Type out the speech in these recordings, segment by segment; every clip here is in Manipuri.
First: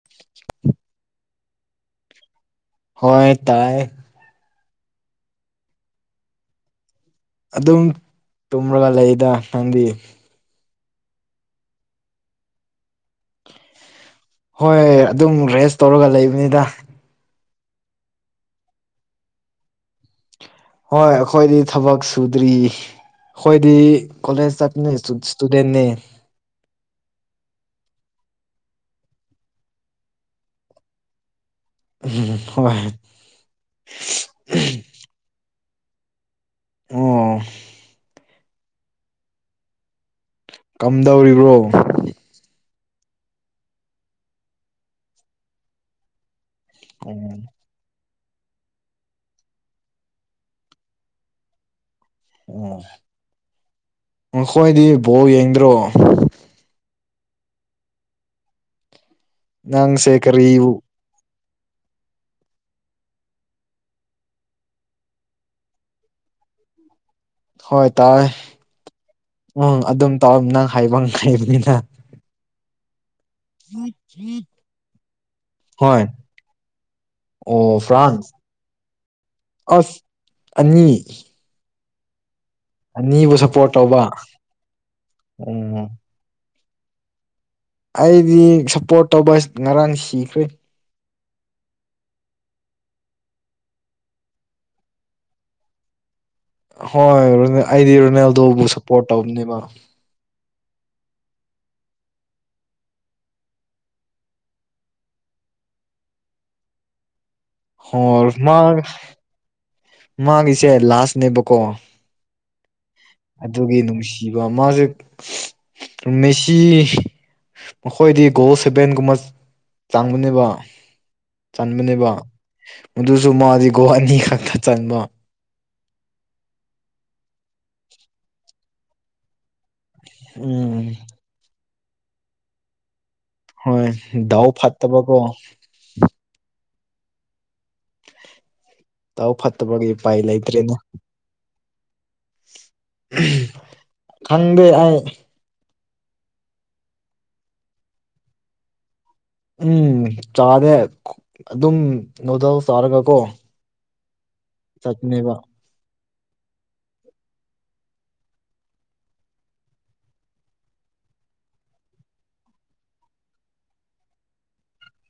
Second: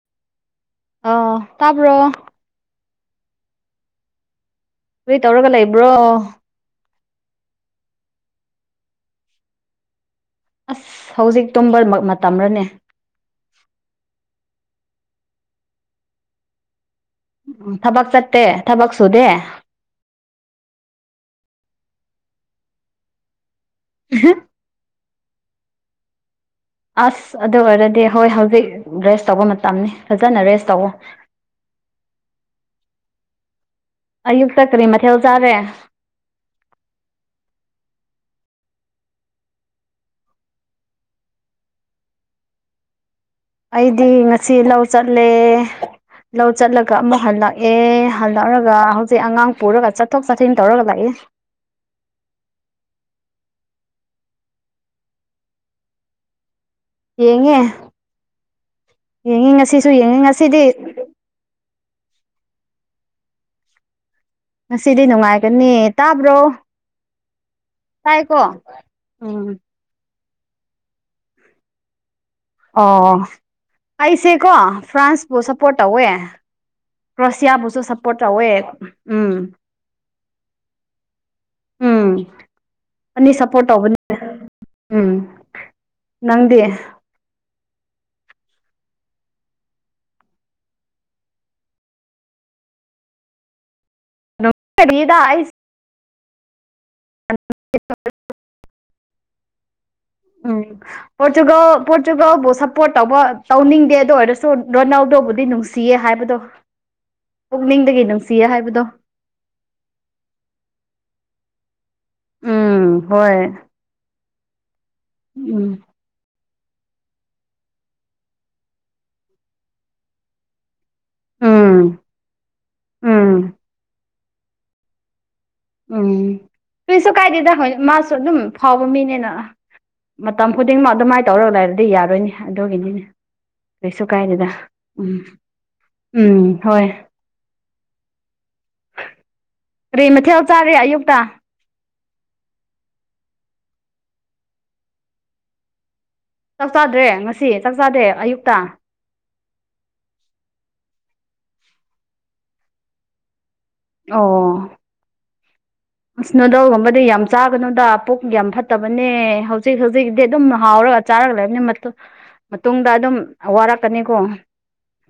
[unintelligible] ꯑꯣ ꯇꯥꯕ꯭ꯔꯣ ꯍꯣꯏ ꯇꯧꯌꯦ ꯀ꯭ꯔꯤ ꯇꯧꯔꯒ ꯂꯩꯕ꯭ꯔꯣ ꯑꯗꯨꯝ ꯇꯨꯝꯔꯒ ꯂꯩꯗ ꯅꯪꯗꯤ ꯑꯁ ꯍꯧꯖꯤꯛ ꯇꯨꯝꯕ ꯃꯇꯝꯔꯅꯦ ꯍꯣꯏ ꯑꯗꯨꯝ ꯔꯦꯁ ꯇꯧꯔꯒ ꯂꯩꯕꯅꯤꯗ ꯎ ꯊꯕꯛ ꯆꯠꯇꯦ ꯊꯕꯛ ꯁꯨꯗꯦ ꯍꯣꯏ ꯑꯩꯈꯣꯏꯗꯤ ꯊꯕꯛ ꯁꯨꯗ꯭ꯔꯤ ꯑꯩꯈꯣꯏꯗꯤ ꯀꯣꯂꯦꯖ ꯆꯠꯄꯅꯤ ꯁ꯭ꯇꯨꯗꯦꯟꯅꯦ ꯑꯁ ꯑꯗꯨ ꯑꯣꯏꯔꯗꯤ ꯍꯣꯏ ꯍꯧꯖꯤꯛ ꯔꯦꯁ ꯇꯧꯕ ꯃꯇꯝꯅꯤ ꯐꯖꯅ ꯔꯦꯁ ꯇꯧꯋꯣ ꯎꯝ ꯍꯣꯏ ꯑꯌꯨꯛꯇ ꯀꯔꯤ ꯃꯊꯦꯜ ꯆꯥꯒꯦ ꯑꯣ ꯀꯝꯗꯧꯔꯤꯕ꯭ꯔꯣ ꯑꯩꯗꯤ ꯉꯁꯤ ꯂꯧ ꯆꯠꯂꯦ ꯂꯧ ꯆꯠꯂꯒ ꯑꯃꯨꯛ ꯑꯣ ꯍꯜꯂꯛꯑꯦ ꯍꯜꯂꯛꯑꯒ ꯍꯧꯖꯤꯛ ꯑꯉꯥꯡ ꯄꯨꯔꯒ ꯆꯠꯊꯣꯛ ꯆꯠꯁꯤꯟ ꯇꯧꯔꯒ ꯂꯩꯌꯦ ꯑꯣ ꯅꯈꯣꯏꯗꯤ ꯕꯣꯜ ꯌꯦꯡꯗ꯭ꯔꯣ ꯌꯦꯡꯉꯦ ꯌꯦꯡꯉꯤ ꯉꯁꯤꯁꯨ ꯅꯪꯁꯦ ꯌꯦꯡꯉꯤ ꯉꯁꯤꯗꯤ ꯀꯔꯤꯕꯨ ꯉꯁꯤꯗꯤ ꯅꯨꯡꯉꯥꯏꯒꯅꯤ ꯇꯥꯕ꯭ꯔꯣ ꯍꯣꯏ ꯇꯥꯏ ꯇꯥꯏꯀꯣ ꯎꯝ ꯑꯗꯨꯝ ꯇꯥꯎ ꯅꯪ ꯍꯥꯏꯕ ꯉꯥꯏꯕꯅꯤꯅ ꯑꯣ ꯑꯩꯁꯦꯀꯣ ꯐ꯭ꯔꯥꯟꯁꯄꯨ ꯁꯞꯄꯣꯔꯠ ꯍꯣꯏ ꯇꯧꯋꯦ ꯑꯣ ꯀ꯭ꯔꯣꯁꯤꯌꯥꯕꯨꯁꯨ ꯁꯞꯄꯣꯔꯠ ꯐ꯭ꯔꯥꯟꯁ ꯇꯧꯋꯦ ꯎꯝ ꯑꯁ ꯑꯅꯤ ꯎꯝ ꯑꯅꯤ ꯑꯅꯤꯕꯨ ꯁꯞꯄꯣꯔꯠ ꯇꯧꯕꯅꯦ ꯇꯧꯕ ꯎꯝ ꯎꯝ ꯅꯪꯗꯤ ꯑꯩꯗꯤ ꯁꯞꯄꯣꯔꯠ ꯇꯧꯕ ꯉꯔꯥꯡ ꯁꯤꯈ꯭ꯔꯦ [inaudible] ꯍꯣꯏ ꯔꯣꯅ ꯑꯩꯗꯤ ꯔꯣꯅꯦꯜꯗꯣꯕꯨ ꯁꯞꯄꯣꯔꯠ ꯇꯧꯕꯅꯦꯕ ꯑꯝ ꯄꯣꯔꯇꯨꯒꯜ ꯄꯣꯔꯆꯨꯒꯜꯕꯨ ꯁꯞꯄꯣꯔꯠ ꯇꯧꯕ ꯇꯧꯅꯤꯡꯗꯦ ꯑꯗꯨ ꯑꯣꯏꯔꯁꯨ ꯔꯣꯅꯥꯜꯗꯣꯕꯨꯗꯤ ꯅꯨꯡꯁꯤꯌꯦ ꯍꯥꯏꯕꯗꯣ ꯄꯨꯛꯅꯤꯡꯗꯒꯤ ꯍꯣꯏ ꯅꯨꯡꯁꯤꯌꯦ ꯃꯥ ꯍꯥꯏꯕꯗꯣ ꯃꯥꯒꯤꯁꯦ ꯂꯥꯁꯅꯦꯕꯀꯣ ꯎꯝ ꯍꯣꯏ ꯑꯗꯨꯒꯤ ꯅꯨꯡꯁ ꯁꯤꯕ ꯃꯥꯖꯦ ꯎꯝ ꯃꯦꯁꯤ ꯃꯈꯣꯏꯗꯤ ꯒꯣꯜ ꯁꯦꯚꯦꯟꯒꯨꯝꯕ ꯆꯪꯕꯅꯦꯕ ꯎꯝ ꯆꯟꯕꯅꯦꯕ ꯃꯗꯨꯁꯨ ꯎꯝ ꯃꯥꯗꯤ ꯒꯣꯜ ꯑꯅꯤ ꯈꯛꯇ ꯆꯟꯕ ꯎꯝ ꯀ꯭ꯔꯤꯁꯨ ꯀꯥꯏꯗꯦꯗ ꯍꯣꯏ ꯃꯥꯁꯨ ꯑꯗꯨꯝ ꯐꯥꯎꯕ ꯃꯤꯅꯦꯅ ꯃꯇꯝ ꯎꯝ ꯈꯨꯗꯤꯡꯃꯛ ꯑꯗꯨꯃꯥꯏꯅ ꯇꯧꯔꯒ ꯂꯩꯔꯗꯤ ꯌꯥꯔꯣꯏꯅꯦ ꯑꯗꯨꯒꯤꯅꯤꯅꯦ ꯍꯣꯏ ꯀꯩꯁꯨ ꯗꯥꯎ ꯀꯥꯏꯗꯦꯗ ꯎꯝ ꯐꯠꯇꯕꯀꯣ ꯎꯝ ꯍꯣꯏ ꯇꯥꯎ ꯐꯠꯇꯕꯒꯤ ꯎꯄꯥꯏ ꯂꯩꯇ꯭ꯔꯦꯅꯦ ꯌꯨꯛꯇ ꯈꯪꯗꯦ ꯑꯩ ꯆꯥꯛ ꯆꯥꯗ꯭ꯔꯦ ꯉꯁꯤ ꯆꯥꯛ ꯆꯥꯗꯦ ꯑꯌꯨꯛꯇ ꯎꯝ ꯆꯥꯗꯦ ꯑꯗꯨꯝ ꯅꯨꯗꯜꯁ ꯆꯥꯔꯒ ꯀꯣ ꯑꯣ ꯆꯠꯕꯅ‌ꯦꯕ ꯅꯣꯗꯜꯒꯨꯝꯕꯗꯤ ꯌꯥꯝ ꯆꯥꯒꯅꯨꯗ ꯄꯨꯛ ꯌꯥꯝ ꯐꯠꯇꯕꯅꯦ ꯍꯧꯖꯤꯛ ꯍꯧꯖꯤꯛꯗꯤ ꯑꯗꯨꯝ ꯍꯥꯎꯔꯒ ꯆꯥꯔꯛꯂꯕꯅꯤ ꯃꯇꯨꯡ ꯃꯇꯨꯡꯗ ꯑꯗꯨꯝ ꯋꯥꯔꯛꯀꯅꯤꯀꯣ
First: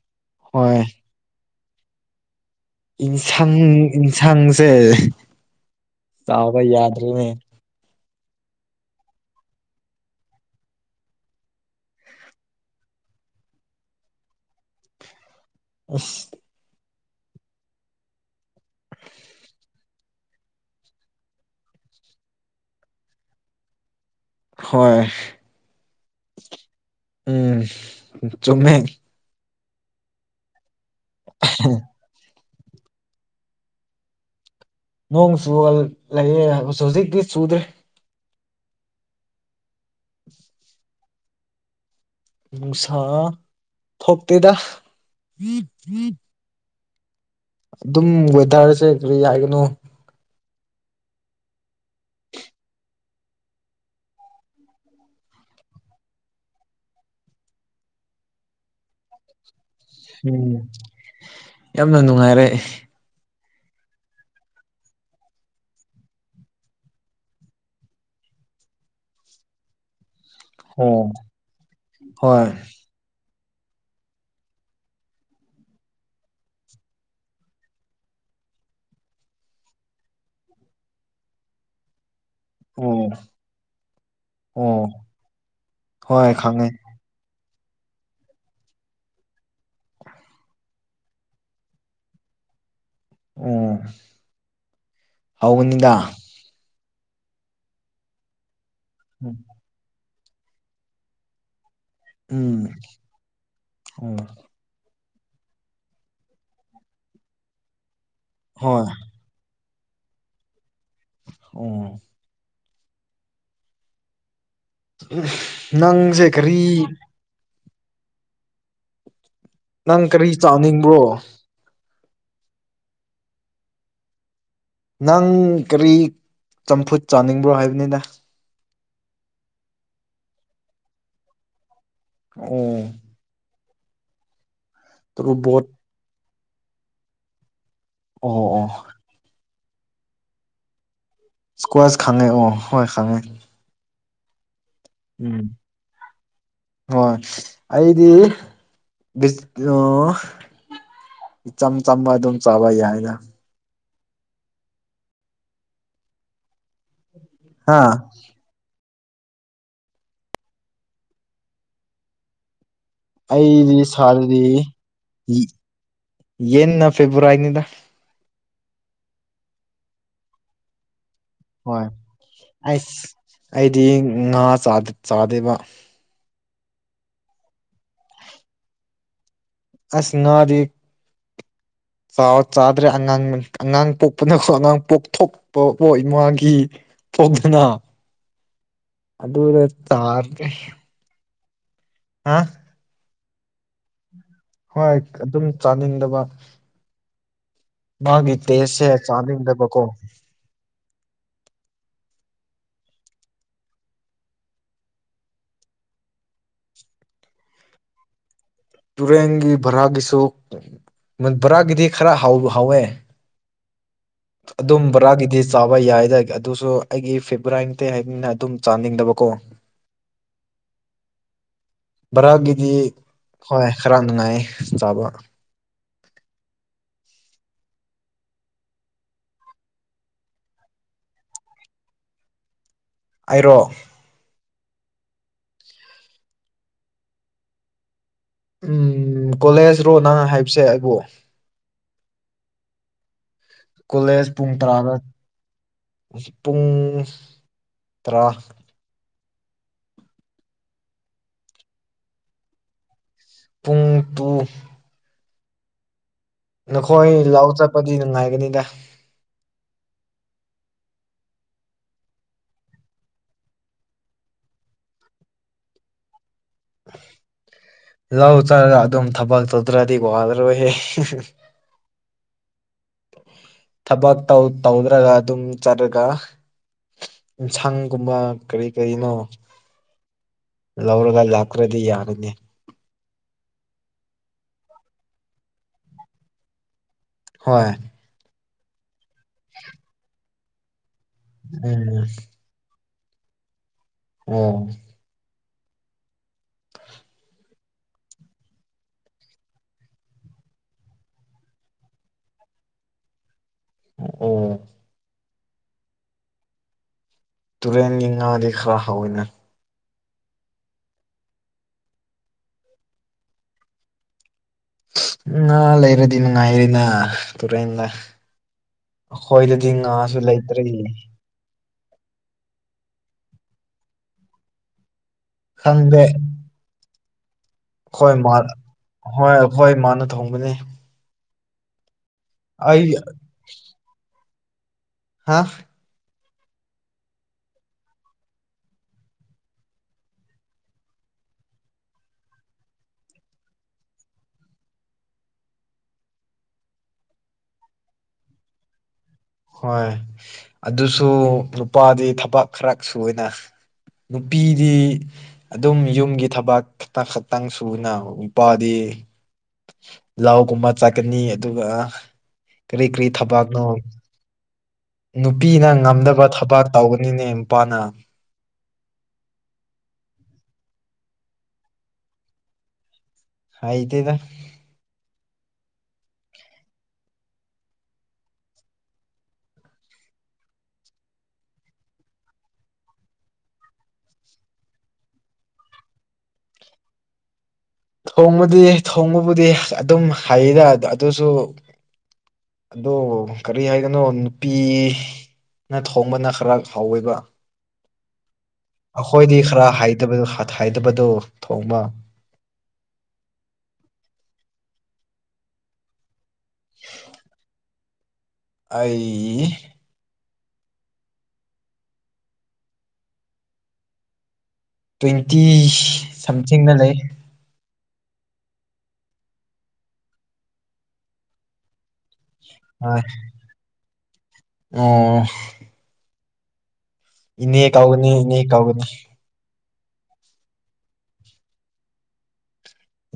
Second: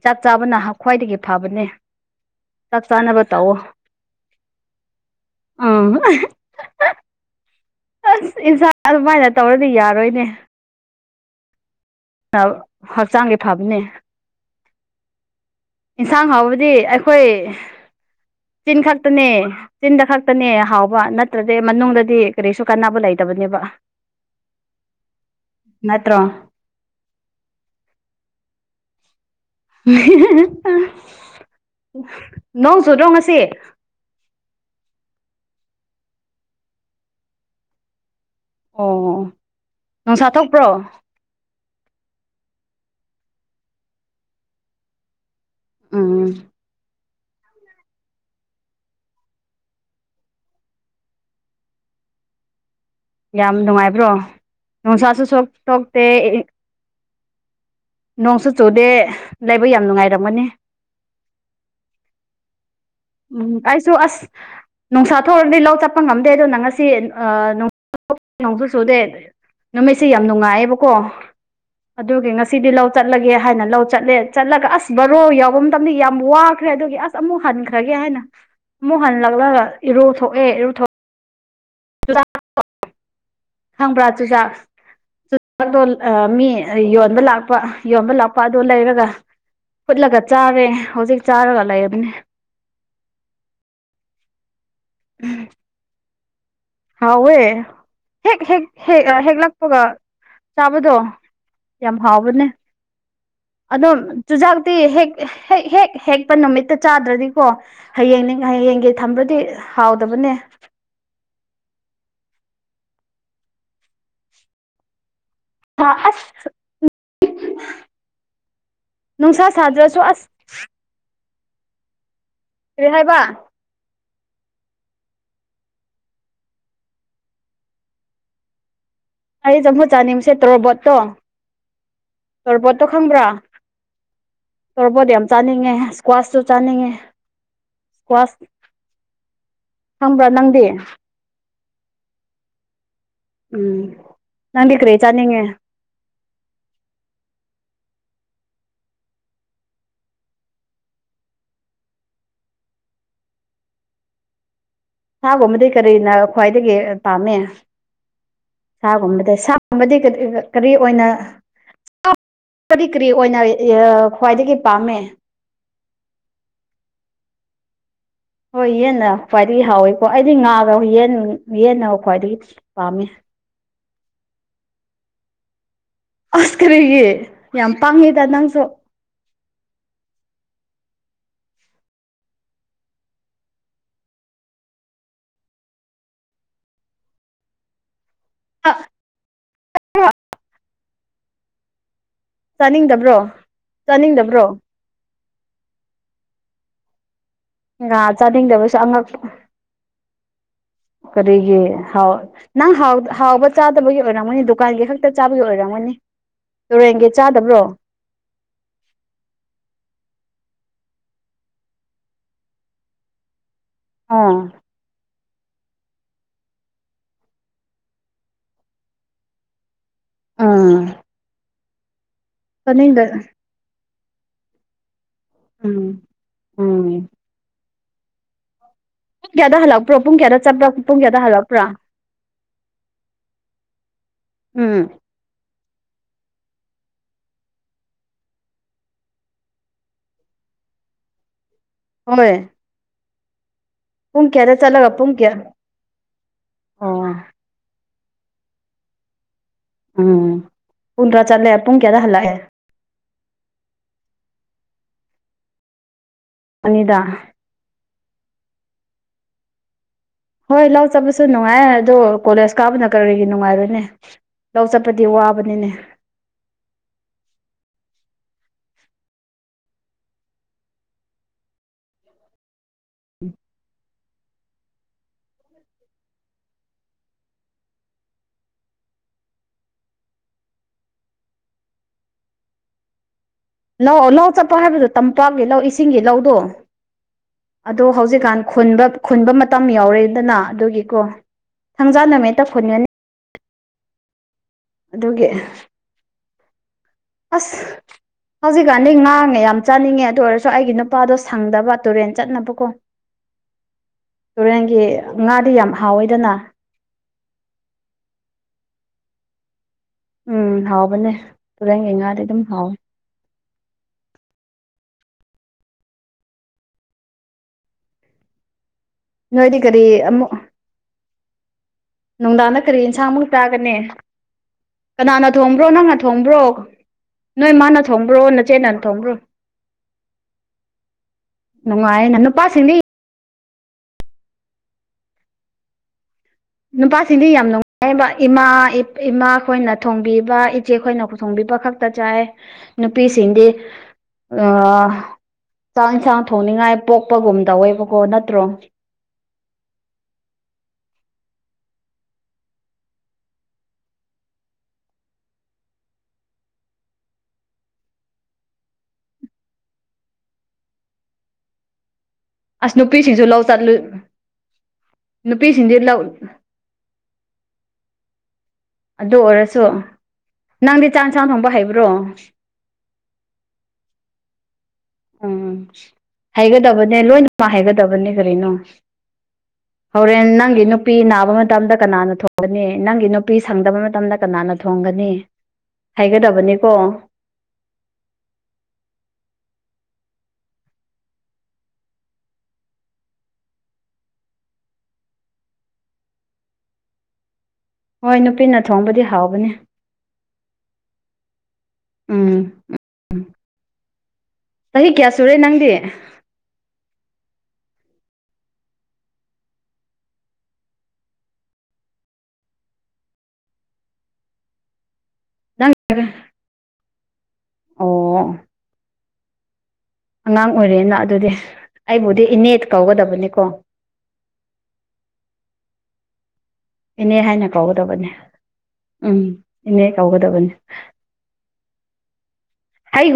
ꯆꯥꯛ ꯆꯥꯕꯅ ꯍꯣꯏ ꯈ꯭ꯋꯥꯏꯗꯒꯤ ꯐꯕꯅꯦ ꯆꯥꯛ ꯆꯥꯅꯕ ꯇꯧꯋꯣ ꯏꯟꯁꯥꯡ ꯌꯦꯟꯁꯥꯡꯁꯦ ꯑꯥ ꯇꯥꯎꯕ ꯌꯥꯗ꯭ꯔꯅꯦ ꯑꯁ ꯏꯟꯁꯥꯡ ꯑꯗꯨꯃꯥꯏꯅ ꯇꯧꯔꯗꯤ ꯌꯥꯔꯣꯏꯅꯦ ꯍꯛꯆꯥꯡꯗꯤ ꯐꯕꯅꯦ ꯏꯟꯁꯥꯡ ꯑꯁ ꯍꯥꯎꯕꯗꯤ ꯑꯩꯈꯣꯏ ꯆꯤꯟ ꯈꯛꯇꯅꯦ ꯆꯤꯟꯗ ꯈꯛꯇꯅꯦ ꯍꯥꯎꯕ ꯅꯠꯇ꯭ꯔꯗꯤ ꯃꯅꯨꯡꯗꯗꯤ ꯀꯔꯤꯁꯨ ꯀꯥꯟꯅꯕ ꯂꯩꯇꯕꯅꯦꯕ [unintelligible] ꯍꯣꯏ ꯅꯠꯇ꯭ꯔꯣ ꯎꯝ ꯆꯨꯝꯃꯦ ꯅꯣꯡ ꯆꯨꯗ꯭ꯔꯣ ꯉꯁꯤ ꯅꯣꯡ ꯆꯨꯒ ꯂꯩꯑꯦ ꯍꯧꯖꯤꯛꯇꯤ ꯆꯨꯗꯦ ꯑꯣ ꯅꯨꯡꯁꯥ ꯊꯣꯛꯄ꯭ꯔꯣ ꯅꯨꯡꯁꯥ ꯊꯣꯛꯇꯦꯗ ꯎꯝ ꯑꯗꯨꯝ ꯋꯦꯗꯔꯁꯦ ꯀ꯭ꯔꯤ ꯍꯥꯏꯒꯅꯣ ꯌꯥꯝ ꯅꯨꯡꯉꯥꯏꯕ꯭ꯔꯣ ꯅꯨꯡꯁꯥꯁꯨ ꯁꯣꯛ ꯊꯣꯛꯇꯦ ꯅꯣꯡꯁꯨ ꯆꯨꯗꯦ ꯂꯩꯕ ꯌꯥꯝꯅ ꯎꯝ ꯌꯥꯝꯅ ꯅꯨꯡꯉꯥꯏꯔꯦ ꯎꯝ ꯑꯩꯁꯨ ꯑꯁ ꯅꯨꯡꯁꯥ ꯊꯣꯛꯔꯗꯤ ꯂꯧ ꯆꯠꯄ ꯉꯝꯗꯦ ꯑꯗꯨꯅ ꯉꯁꯤ ꯅꯣꯡꯁꯨ ꯆꯨꯗꯦ ꯅꯨꯃꯤꯠꯁꯤ ꯌꯥꯝ ꯅꯨꯡꯉꯥꯏꯑꯦꯕꯀꯣ ꯑꯣ ꯑꯗꯨꯒꯤ ꯍꯣꯏ ꯉꯁꯤꯗꯤ ꯂꯧ ꯆꯠꯂꯒꯦ ꯍꯥꯏꯅ ꯂꯧ ꯆꯠꯂꯦ ꯆꯠꯂꯒ ꯑꯁ ꯕꯔꯣ ꯌꯥꯎꯕ ꯃꯇꯝꯗꯤ ꯌꯥꯝ ꯋꯥꯈ꯭ꯔꯦ ꯑꯗꯨꯒꯤ ꯑꯁ ꯑꯃꯨꯛ ꯍꯟ ꯊꯒꯦ ꯍꯥꯏꯅ ꯑꯃꯨꯛ ꯍꯜꯂꯛꯂꯒ ꯏꯔꯨ ꯊꯣꯛꯑꯦ ꯏꯔꯨꯊꫭꯛ ꯑꯣ ꯈꯪꯕ꯭ꯔꯥ ꯆꯨꯖꯥꯛ ꯑꯣ ꯆꯨꯖꯥꯛꯇꯣ ꯑ ꯍꯣꯏ ꯃꯤ ꯈꯪꯉꯦ ꯌꯣꯟꯕ ꯂꯥꯛ ꯄ ꯌꯣꯟꯕ ꯂꯥꯛꯄ ꯑꯗꯨ ꯂꯩꯔꯒ ꯐꯨꯠꯂꯒ ꯆꯥꯔꯦ ꯍꯧꯖꯤꯛ ꯆꯥꯔꯒ ꯂꯩꯕꯅꯦ ꯑꯣ ꯍꯥꯎꯅꯤꯗ ꯍꯥꯎꯋꯦ ꯍꯦꯛ ꯍꯦꯛ ꯍꯦꯛ ꯍꯦꯛꯂꯥꯛꯄꯒ ꯆꯥꯕꯗꯣ ꯌꯥꯝ ꯍꯥꯎꯕꯅꯦ ꯎꯝ ꯑꯗꯨꯝ ꯎꯝ ꯆꯨꯖꯥꯛꯇꯤ ꯍꯦꯛ ꯍꯦꯛ ꯍꯦꯛ ꯍꯦꯛꯄ ꯅꯨꯃꯤꯠꯇ ꯆꯥꯗ꯭ꯔꯗꯤꯀꯣ ꯍꯌꯦꯡꯅꯤꯡ ꯍꯣꯏ ꯍꯌꯦꯡꯒꯤ ꯊꯝꯕꯗꯤ ꯍꯥꯎꯗꯕꯅꯦ ꯑꯣ ꯎꯝ [inaudible] ꯑꯁ ꯅꯨꯡꯁꯥ ꯁꯥꯗ꯭ꯔꯁꯨ ꯅꯪ ꯑꯁ ꯀꯔꯤ ꯆꯥꯅꯤꯡꯕ꯭ꯔꯣ ꯀꯔꯤ ꯍꯥꯏꯕ ꯅꯪ ꯀꯔꯤ ꯆꯝꯐꯨꯠ ꯆꯥꯅꯤꯡꯕ꯭ꯔꯣ ꯍꯥꯏꯕꯅꯤꯗ ꯑꯩ ꯆꯝꯐꯨꯠ ꯆꯥꯅꯤꯡꯕꯁꯦ ꯇꯣꯔꯕꯣꯠꯇꯣ ꯇꯣꯔꯕꯣꯠꯇꯣ ꯑꯣ ꯈꯪꯕ꯭ꯔꯥ ꯇꯣꯔꯄꯣꯠ ꯌꯥꯝ ꯇꯣꯔꯕꯣꯠ ꯆꯥꯅꯤꯡꯉꯦ ꯏꯁꯀ꯭ꯋꯥꯁꯁꯨ ꯆꯥꯅꯤꯡꯉꯦ ꯏꯁꯀ꯭ꯋꯥꯁ ꯑꯣ ꯑꯣ ꯈꯪꯕ꯭ꯔꯥ ꯅꯪꯗꯤ ꯏꯁꯀ꯭ꯋꯥꯁ ꯈꯪꯉꯦꯀꯣ ꯍꯣꯏ ꯈꯪꯉꯦ ꯎꯝ ꯅꯪꯗꯤ ꯀꯔꯤ ꯆꯥꯅꯤꯡꯉꯦ ꯎꯝ ꯍꯣꯏ ꯑꯩꯗꯤ ꯏꯆꯝ ꯆꯝꯕ ꯑꯗꯨꯝ ꯆꯥꯕ ꯌꯥꯏ ꯍꯥꯏꯅ ꯁꯥꯒꯨꯝꯕꯗꯤ ꯀꯔꯤꯅ ꯈ꯭ꯋꯥꯏꯗꯒꯤ ꯄꯥꯝꯃꯦ ꯍꯥ ꯁꯥꯒꯨꯝꯕꯗ ꯁꯥꯒꯨꯝꯕꯗꯤ ꯀꯔꯤ ꯑꯣꯏꯅ ꯀꯔꯤ ꯀꯔꯤ ꯑꯣꯏꯅ ꯑꯩꯗꯤ ꯁꯥꯗꯗꯤ ꯈ꯭ꯋꯥꯏꯗꯒꯤ ꯄꯥꯝꯃꯦ ꯌꯦꯟꯅ ꯐꯦꯕ꯭ꯔꯋꯥꯔꯤꯅꯤꯗ ꯍꯣꯏ ꯌꯦꯟꯅ ꯈ꯭ꯋꯥꯏꯗꯒꯤ ꯍꯥꯎꯋꯤꯀꯣ ꯑꯩꯗꯤ ꯉꯥꯒ ꯌꯦꯟ ꯍꯣꯏ ꯌꯦꯟꯅ ꯈ꯭ꯋꯥꯏꯗꯒꯤ ꯄꯥꯝꯃꯦ ꯑꯩꯁ ꯑꯩꯗꯤ ꯉꯥ ꯆꯥꯗꯦꯕ ꯑꯁ ꯀꯔꯤꯒꯤ ꯌꯥꯝ ꯄꯥꯡꯉꯦꯗ ꯅꯪꯁꯨ ꯑꯁ ꯉꯥꯗꯤ ꯆꯥꯎ ꯆꯥꯗ꯭ꯔꯦ ꯑꯉꯥꯡ ꯑꯉꯥꯡ ꯄꯣꯛꯄꯅꯀꯣ ꯑꯉꯥꯡ ꯄꯣꯛꯊꯣꯛꯄ [inaudible] ꯏꯃꯥꯒꯤ ꯄꯗꯅꯣ ꯑꯗꯨꯔ ꯇꯥꯔꯒꯦ [inaudible] ꯍꯥ ꯆꯥꯅꯤꯡꯗꯕ꯭ꯔꯣ ꯆꯥꯅꯤꯡꯗꯕ꯭ꯔꯣ ꯍꯣꯏ ꯑꯗꯨꯝ ꯆꯥꯅꯤꯡꯗꯕ ꯉꯥ ꯃꯥꯒꯤ ꯆꯥꯅꯤꯡꯗꯕꯁꯨ ꯇꯦꯁꯁꯦ ꯑꯉꯛꯄ ꯆꯥꯅꯤꯡꯗꯕꯀꯣ ꯀꯔꯤꯒꯤ ꯅꯪ ꯍꯥꯎꯕ ꯆꯥꯗꯕꯒꯤ ꯑꯣꯏꯔꯝꯒꯅꯤ ꯗꯨꯀꯥꯟꯒꯤ ꯈꯛꯇ ꯆꯥꯕꯒꯤ ꯑꯣꯏꯔꯝꯒꯅꯤ ꯇꯨꯔꯦꯟꯒꯤ ꯆꯥꯗꯕ꯭ꯔꯣ ꯇꯨꯔꯦꯟꯒꯤ ꯕꯥꯔꯥꯛꯀꯤꯁꯨ ꯕꯥꯔꯥꯛꯀꯤꯗꯤ ꯈꯔ ꯍꯥꯎꯋꯦ ꯑꯥ ꯑꯗꯨꯝ ꯕꯣꯔꯥꯒꯤꯗꯤ ꯆꯥꯕ ꯌꯥꯏꯗꯥꯏ ꯑꯗꯨꯁꯨ ꯑꯩꯒꯤ ꯐꯤꯕꯣꯔꯥꯇꯩ ꯍꯥꯏꯅꯤꯅ ꯑꯗꯨꯝ ꯆꯥꯅꯤꯡꯗꯕꯀꯣ [unintelligible] ꯑꯥ ꯚꯔꯥꯒꯤꯗꯤ ꯆꯥꯅꯤꯡꯗ ꯍꯣꯏ ꯈꯔ ꯅꯨꯡꯉꯥꯏ ꯆꯥꯕ ꯎꯝ ꯎꯝ ꯄꯨꯡ ꯀꯌꯥꯗ ꯍꯜꯂꯛꯄ꯭ꯔꯣ ꯄꯨꯡ ꯀꯌꯥꯗ ꯆꯠꯄ꯭ꯔꯥ ꯄꯨꯡ ꯀꯌꯥꯗ ꯍꯜꯂꯛꯄ꯭ꯔꯥ ꯑꯩꯔꯣ ꯎꯝ ꯎꯝ ꯀꯣꯂꯦꯖ ꯔꯣ ꯅꯪ ꯍꯥꯏꯕꯁꯦ ꯑꯩꯕꯨ ꯍꯣꯏ ꯀꯣꯂꯦꯖ ꯄꯨꯡ ꯀꯌꯥꯗ ꯆꯠꯂꯒ ꯇꯔꯥꯗ ꯄꯨꯡ ꯀꯌꯥ ꯄꯨꯡ ꯑꯣ ꯇ꯭ꯔꯥ ꯎꯝ ꯄꯨꯡ ꯇꯥꯔꯥꯗ ꯆꯠꯂꯦ ꯄꯨꯡ ꯀꯌꯥꯗ ꯍꯜꯂꯛꯑꯦ ꯄꯨꯡ ꯇꯨ ꯑꯅꯤꯗ ꯅꯈꯣꯏ ꯂꯥꯎ ꯆꯠꯄꯗꯤ ꯅꯨꯡꯉꯥꯏꯒꯅꯤꯗ ꯍꯣꯏ ꯂꯥꯎ ꯆꯠꯕꯁꯨ ꯅꯨꯡꯉꯥꯏ ꯑꯗꯣ ꯀꯣꯂꯦꯖ ꯀꯥꯕꯅ ꯀꯔꯤꯒꯤ ꯅꯨꯡꯉꯥꯏꯔꯣꯏꯅꯦ ꯂꯧ ꯆꯠꯄꯗꯤ ꯋꯥꯕꯅꯤꯅꯦ ꯂꯧ ꯆꯔꯒ ꯑꯗꯨꯝ ꯊꯕꯛ ꯇꯧꯗ꯭ꯔꯗꯤ ꯋꯥꯂꯔꯣꯏꯍꯦ ꯏ [inaudible] ꯊꯕꯛ ꯇꯧꯗ꯭ꯔꯒ ꯑꯗꯨꯝ ꯆꯠꯂꯒ ꯌꯦꯟꯁꯥꯡꯒꯨꯝꯕ ꯀꯔꯤ ꯀꯔꯤꯅꯣ ꯂꯧꯔꯒ ꯂꯥꯛꯇ꯭ꯔꯗꯤ ꯌꯥꯔꯅꯤ ꯂꯧ ꯂꯧ ꯆꯠꯄ ꯍꯥꯏꯕꯗꯣ ꯇꯝꯄꯥꯛꯀꯤ ꯂꯧ ꯏꯁꯤꯡꯒꯤ ꯂꯧꯗꯣ ꯍꯣꯏ ꯑꯗꯣ ꯍꯧꯖꯤꯛꯀꯥꯟ ꯈꯨꯟꯗ ꯃꯇꯝ ꯌꯥꯎꯔꯦꯗꯅ ꯑꯗꯨꯒꯤꯀꯣ ꯊꯥꯡꯖꯥ ꯎꯝ ꯅꯨꯃꯤꯠꯇ ꯈꯨꯟꯒꯅꯤ ꯑꯣ ꯑꯗꯨꯒꯤ ꯑꯁ ꯍꯧꯖꯤꯛꯀꯥꯟꯗꯤ ꯉꯥ‌ ꯃꯌꯥꯝ ꯆꯥꯅꯤꯡꯉꯦ ꯑꯗꯨ ꯑꯣꯏꯔꯁꯨ ꯑꯩꯒꯤ ꯅꯨꯄꯥꯗꯣ ꯁꯪꯗꯕ ꯇꯨꯔꯦꯟ ꯆꯠꯅꯕꯀꯣ [unintelligible] ꯑꯣ ꯇꯨꯔꯦꯟꯒꯤ ꯉꯥꯗꯤ ꯌꯥꯝ ꯍꯥꯎꯋꯦꯗꯅ ꯇꯨꯔꯦꯟꯒꯤ ꯉꯥꯗꯤ ꯈꯔ ꯍꯥꯎꯋꯦꯅ ꯎꯝ ꯍꯥꯎꯕꯅꯦ ꯇꯨꯔꯦꯟꯒꯤ ꯉꯥꯗꯤ ꯑꯗꯨꯝ ꯍꯥꯎꯋꯦ ꯎ ꯉꯥ ꯂꯩꯔꯗꯤꯅ ꯅꯨꯉꯥꯏꯔꯦꯅ ꯇꯨꯔꯦꯟꯗ ꯅꯣꯏꯗꯤ ꯑꯩꯈꯣꯏꯗꯗꯤ ꯀꯔꯤ ꯉꯥꯁꯨ ꯑꯃꯨꯛ ꯂꯩꯇ꯭ꯔꯦ ꯅꯨꯡꯗꯥꯡꯗ ꯀꯔꯤ ꯌꯦꯟꯁꯥꯡꯃꯨꯛ ꯆꯥꯒꯅꯤ ꯀꯅꯥꯅ ꯊꯣꯡꯕ꯭ꯔꯣ ꯅꯪꯅ ꯈꯪꯗꯦ ꯊꯣꯡꯕ꯭ꯔꯣ ꯅꯣꯏ ꯃꯥꯅ ꯊꯣꯡꯕ꯭ꯔꯣ ꯑꯩꯈꯣꯏꯃꯥꯅ ꯅꯆꯦꯅ ꯊꯣꯡꯕ꯭ꯔꯣ ꯍꯣꯏ ꯑꯩꯈꯣꯏ ꯃꯥꯅ ꯊꯣꯡꯒꯅꯤ ꯅꯨꯉꯥꯥꯢꯅ ꯑꯩ ꯍꯥ ꯅꯨꯄꯥꯁꯤꯡꯗꯤ ꯌꯥꯝ ꯅꯨꯡꯉꯥꯏꯕ ꯏꯃꯥ ꯏꯃꯥ ꯈꯈꯣꯏꯅ ꯊꯣꯡꯕꯤꯕ ꯏꯆꯦꯈꯣꯏꯅ ꯊꯣꯡꯕꯤꯕ ꯈꯛ ꯇ ꯆꯥꯦ [inaudible] ꯅꯨꯄꯤꯤ ꯁꯤꯁꯤꯡꯗ ꯆꯥꯛ ꯏꯟꯁꯥꯡ ꯊꯣꯡꯅꯤꯡꯉꯥꯏ ꯄꯣꯛꯄꯒꯨꯝ ꯇꯧꯋꯦꯕꯀꯣ ꯅꯠꯇ꯭ꯔꯣ ꯍꯣꯏ ꯑꯗꯨꯁꯨ ꯅꯨꯄꯥꯗꯤ ꯊꯕꯛ ꯈꯔ ꯁꯨꯅ ꯅꯨꯄꯤꯗꯤ ꯑꯗꯨꯝ ꯌꯨꯝꯒꯤ ꯊꯕꯥꯛ ꯈꯛꯇ ꯈꯛꯇꯪ ꯁꯨꯅ ꯅꯨꯄꯥꯗꯤ ꯂꯥꯎꯒꯨꯝꯕ ꯆꯥꯛꯀꯅꯤ ꯑꯗꯨꯒ ꯑꯁ ꯀꯔꯤ ꯀꯔꯤ ꯅꯨꯄꯤꯁꯤꯡꯁꯨ ꯂꯧ ꯊꯕꯛꯅꯣ ꯆꯠꯂꯨ ꯅꯨꯄꯤꯅ ꯅꯨꯄꯤꯁꯤꯡꯗꯤ ꯂꯧ ꯉꯝꯗꯕ ꯊꯕꯛ ꯇꯧꯕꯅꯤꯅꯦ ꯅꯨꯄꯥꯅ ꯑꯗꯨ ꯑꯣꯏꯔꯁꯨ ꯅꯪꯗꯤ ꯆꯥꯛ ꯏꯟꯁꯥꯡ ꯊꯣꯡꯕ ꯍꯩꯕ꯭ꯔꯣ ꯍꯥꯏꯗꯦꯗ ꯎꯝ ꯍꯩꯒꯗꯕꯅꯦ ꯂꯣꯏꯅ ꯃꯥ ꯍꯩꯒꯗꯕꯅꯦ ꯀꯔꯤꯅꯣ ꯍꯣꯔꯦꯟ ꯅꯪꯒꯤ ꯅꯨꯄꯤ ꯅꯥꯕ ꯃꯇꯝꯗ ꯀꯅꯥꯅ ꯊꯣꯡꯒꯅꯤ ꯅꯪꯒꯤ ꯅꯨ ꯅꯨꯄꯤ ꯁꯪꯗꯕ ꯃꯇꯝꯗ ꯀꯅꯥꯅ ꯊꯣꯡꯒꯅꯤ ꯍꯥꯏꯒꯗꯕꯅꯤꯀꯣ ꯊꯣꯡꯕꯗꯤ ꯊꯣꯡꯕꯕꯨꯗꯤ ꯑꯗꯨꯝ ꯍꯩꯑꯦꯗ ꯑꯗꯨꯁꯨ ꯑꯗꯣ ꯀꯔꯤ ꯍꯥꯏꯕꯅꯣ ꯅꯨꯄꯤ ꯅꯊꯣꯡꯕꯅ ꯈꯔ ꯍꯥꯎꯋꯦꯕ ꯍꯣꯏ ꯅꯨꯄꯤꯅ ꯊꯣꯡꯕꯗꯤ ꯑꯩꯈꯣꯏꯗꯤ ꯍꯥꯎꯕꯅꯦ ꯈꯔ ꯍꯩꯇꯕꯗꯣ ꯊꯣꯡꯕ ꯎꯝ ꯆꯍꯤ ꯀꯌꯥ ꯁꯨꯔꯦ ꯅꯪꯗꯤ [unintelligible] ꯑꯩ ꯇ꯭ꯋꯦꯟꯇꯤ ꯅꯪ ꯁꯝꯊꯤꯡꯗ ꯂꯩ ꯑꯣ ꯑꯉꯥꯡ ꯑꯣꯏꯔꯦꯅ ꯑꯗꯨꯗꯤ ꯑꯩꯕꯨꯗꯤ ꯏꯅꯦꯠ ꯍꯣꯏ ꯀꯧꯒꯗꯕꯅꯤꯀꯣ ꯑꯣ ꯑꯦꯅꯦ ꯍꯥꯏꯅ ꯏꯅꯦ ꯀꯧꯒꯗꯕꯅꯦ ꯀꯧꯒꯅꯤ ꯏꯅꯦ ꯀꯧꯒꯅꯤ ꯎꯝ ꯏꯅꯦ ꯀꯧꯒꯗꯕꯅꯤ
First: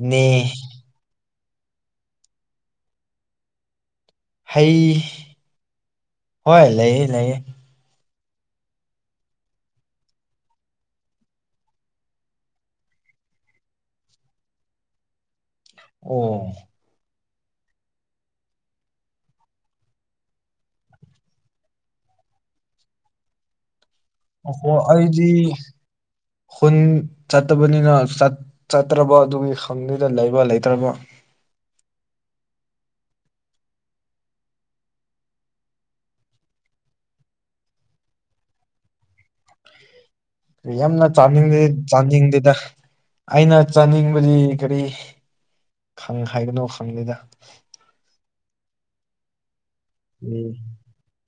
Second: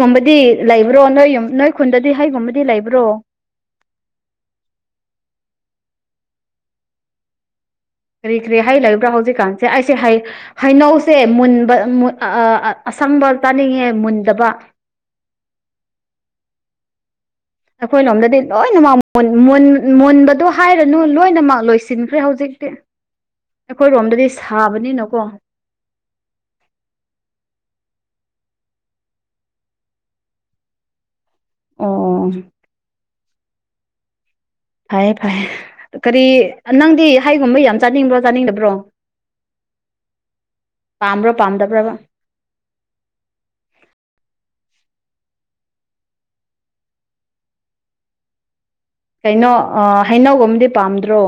ꯏꯅꯦ ꯂꯩꯕ꯭ꯔꯣ ꯅꯣꯏ ꯌꯨꯝ ꯅꯣꯏ ꯈꯨꯟꯗꯗꯤ ꯍꯩꯒꯨꯝꯕꯗꯤ ꯂꯩꯕ꯭ꯔꯣ ꯍꯩ ꯍꯣꯏ ꯂꯩꯌꯦ ꯂꯩꯌꯦ ꯀꯔꯤ ꯀꯔꯤ ꯍꯥꯏ ꯂꯩꯕ꯭ꯔꯥ ꯍꯧꯖꯤꯛꯀꯥꯟꯁꯦ ꯑꯩꯁꯦ ꯍꯥꯏ ꯍꯩꯅꯧꯁꯦ ꯃꯨꯟꯕ ꯑꯁꯪꯕ ꯇꯥꯅꯤꯡꯉꯦ ꯃꯨꯟꯗꯕ ꯑꯣ ꯑꯩꯈꯣꯏ ꯂꯣꯝꯗꯗꯤ ꯂꯣꯏꯅꯃꯛ ꯃꯨꯟꯕꯗꯣ ꯍꯥꯏꯔꯅꯨ ꯂꯣꯏꯅꯃꯛ ꯂꯣꯏꯁꯤꯟꯈ꯭ꯔꯦ ꯍꯧꯖꯤꯛꯇꯤ [inaudible] ꯑꯩꯈꯣꯏ ꯔꯣꯝꯗꯗꯤ ꯑꯣꯍꯣ ꯑꯩꯗꯤ ꯈꯨꯟ ꯆꯠꯇꯕꯅꯤꯅ ꯆꯠꯇ꯭ꯔꯕ ꯑꯗꯨꯒꯤ ꯈꯪꯗꯨꯗ ꯂꯩꯕ ꯂꯩꯇ꯭ꯔꯕ ꯑꯣ- ꯑꯣ ꯐꯩꯦ ꯐꯩꯦ ꯀꯔꯤ ꯅꯪꯗꯤ ꯍꯥꯏꯒꯨꯝꯕ ꯌꯥꯝ ꯆꯥꯅꯤꯡꯕ꯭ꯔꯣ ꯆꯥꯅꯤꯡꯗꯕ꯭ꯔꯣ ꯌꯥꯝꯅ ꯄꯥꯝꯕ꯭ꯔꯣ ꯆꯥꯅꯤꯡꯗꯦ ꯄꯥꯝꯗꯕ꯭ꯔꯕ ꯆꯥꯅꯤꯡꯗꯦꯗ ꯑꯩꯅ ꯆꯥꯅꯤꯡꯕꯗꯤ ꯀꯔꯤꯪ ꯍꯥꯏꯒꯅꯣ ꯈꯪꯗꯦꯗ ꯀꯩꯅꯣ ꯎꯝ ꯍꯩꯅꯧꯒꯨꯝꯝꯗꯤ ꯄꯥꯝꯗ꯭ꯔꯣ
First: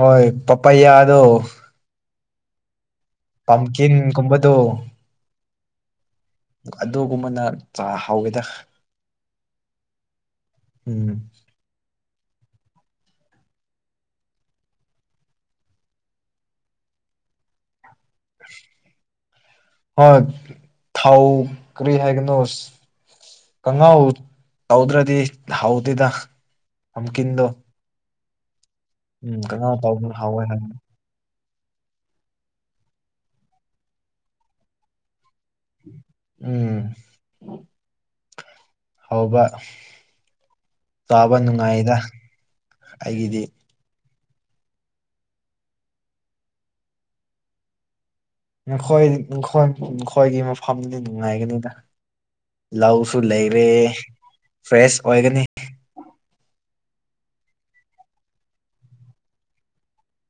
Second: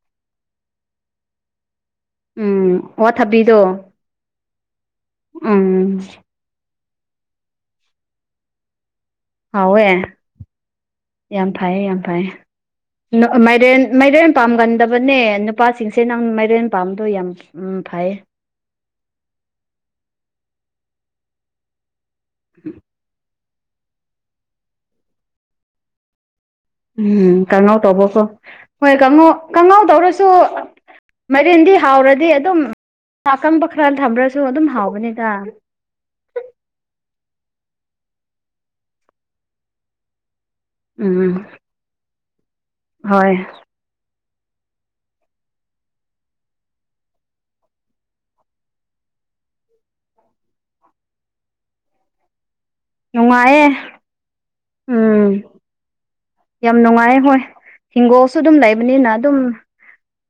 ꯍꯣꯏ ꯄꯄꯌꯥꯗꯣ ꯎꯝ ꯋꯥ ꯊꯕꯤꯗꯣ ꯄꯝꯀꯤꯟꯒꯨꯝꯕꯗꯣ ꯎꯝ ꯑꯗꯨꯒꯨꯝꯕꯅ ꯆ ꯍꯥꯎꯋꯤꯗ ꯍꯥꯎꯋꯦ ꯎꯝ ꯌꯥꯝ ꯐꯩꯌꯦ ꯌꯥꯝ ꯐꯩꯌꯦ ꯃꯥꯏꯔꯦꯟ ꯃꯥꯏꯔꯦꯟ ꯄꯥꯝꯒꯟꯗꯕꯅꯦ ꯅꯨꯄꯥꯁꯤꯡꯁꯦ ꯅꯪ ꯃꯥꯏꯔꯦꯟ ꯄꯥꯝꯗꯣꯏ ꯌꯥꯝ ꯎꯝ ꯐꯩ ꯍꯣꯏ ꯊꯥꯎꯥꯎ ꯀꯔꯤ ꯍꯥꯏꯒꯅꯤ ꯀꯪꯍꯥꯎ ꯇꯧꯗ꯭ꯔꯗꯤ ꯍꯥꯎꯗꯦꯗ ꯎꯝ ꯄꯝꯀꯤꯟꯗꯣ ꯀꯥꯡꯉꯥꯎ ꯇꯧꯕꯁꯨꯣ ꯍꯣꯏꯉꯧ ꯎꯝ ꯀꯥꯡꯉꯥꯎ ꯇꯧꯕꯅ ꯇꯧꯔꯁꯨ ꯍꯥꯎꯋꯦ ꯍꯥꯏ ꯃꯔꯤꯦꯟꯗꯤ ꯍꯥꯎꯔꯗꯤ ꯑꯗꯨꯝ ꯑ ꯑꯀꯪꯕ ꯈꯔ ꯊꯝꯝꯕ꯭ꯔꯁꯨ ꯑꯗꯨꯝ ꯍꯥꯎꯒꯅꯤꯗ ꯎꯝ ꯍꯥꯎꯕ ꯆꯥꯕ ꯎꯝ ꯅꯨꯡꯉꯥꯏꯗ ꯍꯣꯏ ꯑꯩꯒꯤꯗꯤ ꯅꯈꯣꯏ ꯅꯈꯣꯏ ꯅꯈꯣꯏꯒꯤ ꯃꯐꯝꯗꯤ ꯅꯨꯡꯉꯥꯏꯒꯅꯤꯗ ꯂꯧꯁꯨ ꯂꯩꯔꯦ ꯅꯨꯡꯉꯥꯏꯌꯦ ꯐ꯭ꯔꯦꯁ ꯎꯝ ꯑꯣꯏꯒꯅꯤ ꯌꯥꯝ ꯅꯨꯡꯉꯥꯏ ꯍꯣꯏ ꯍꯤꯡꯒꯣꯜꯁꯨ ꯑꯗꯨꯝ ꯂꯩꯕꯅꯤꯅ ꯑꯗꯨꯝ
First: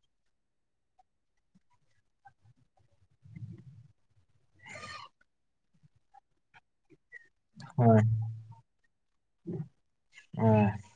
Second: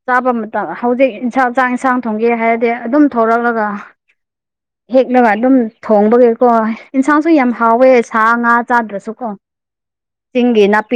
ꯆꯥꯕ ꯃꯇꯝ ꯍꯧꯖꯤꯛ ꯏꯟꯁꯥꯡ ꯆꯥꯡ ꯏꯟꯁꯥꯡ ꯊꯣꯡꯒꯦ ꯍꯥꯏꯔꯗꯤ ꯑꯗꯨꯝ ꯊꯣꯔꯛꯂꯒ ꯍꯦꯛꯅꯒ ꯑꯗꯨꯝ ꯊꯣꯡꯕꯒꯤꯀꯣ ꯌꯦꯟꯁꯥꯡꯁꯨ ꯌꯥꯝ ꯍꯥꯎꯋꯦ ꯍꯣꯏ ꯁꯥ ꯉꯥ ꯆꯥꯗ꯭ꯔꯁꯨꯀꯣ ꯎꯝ ꯆꯤꯡꯒꯤ ꯅꯥꯄꯤ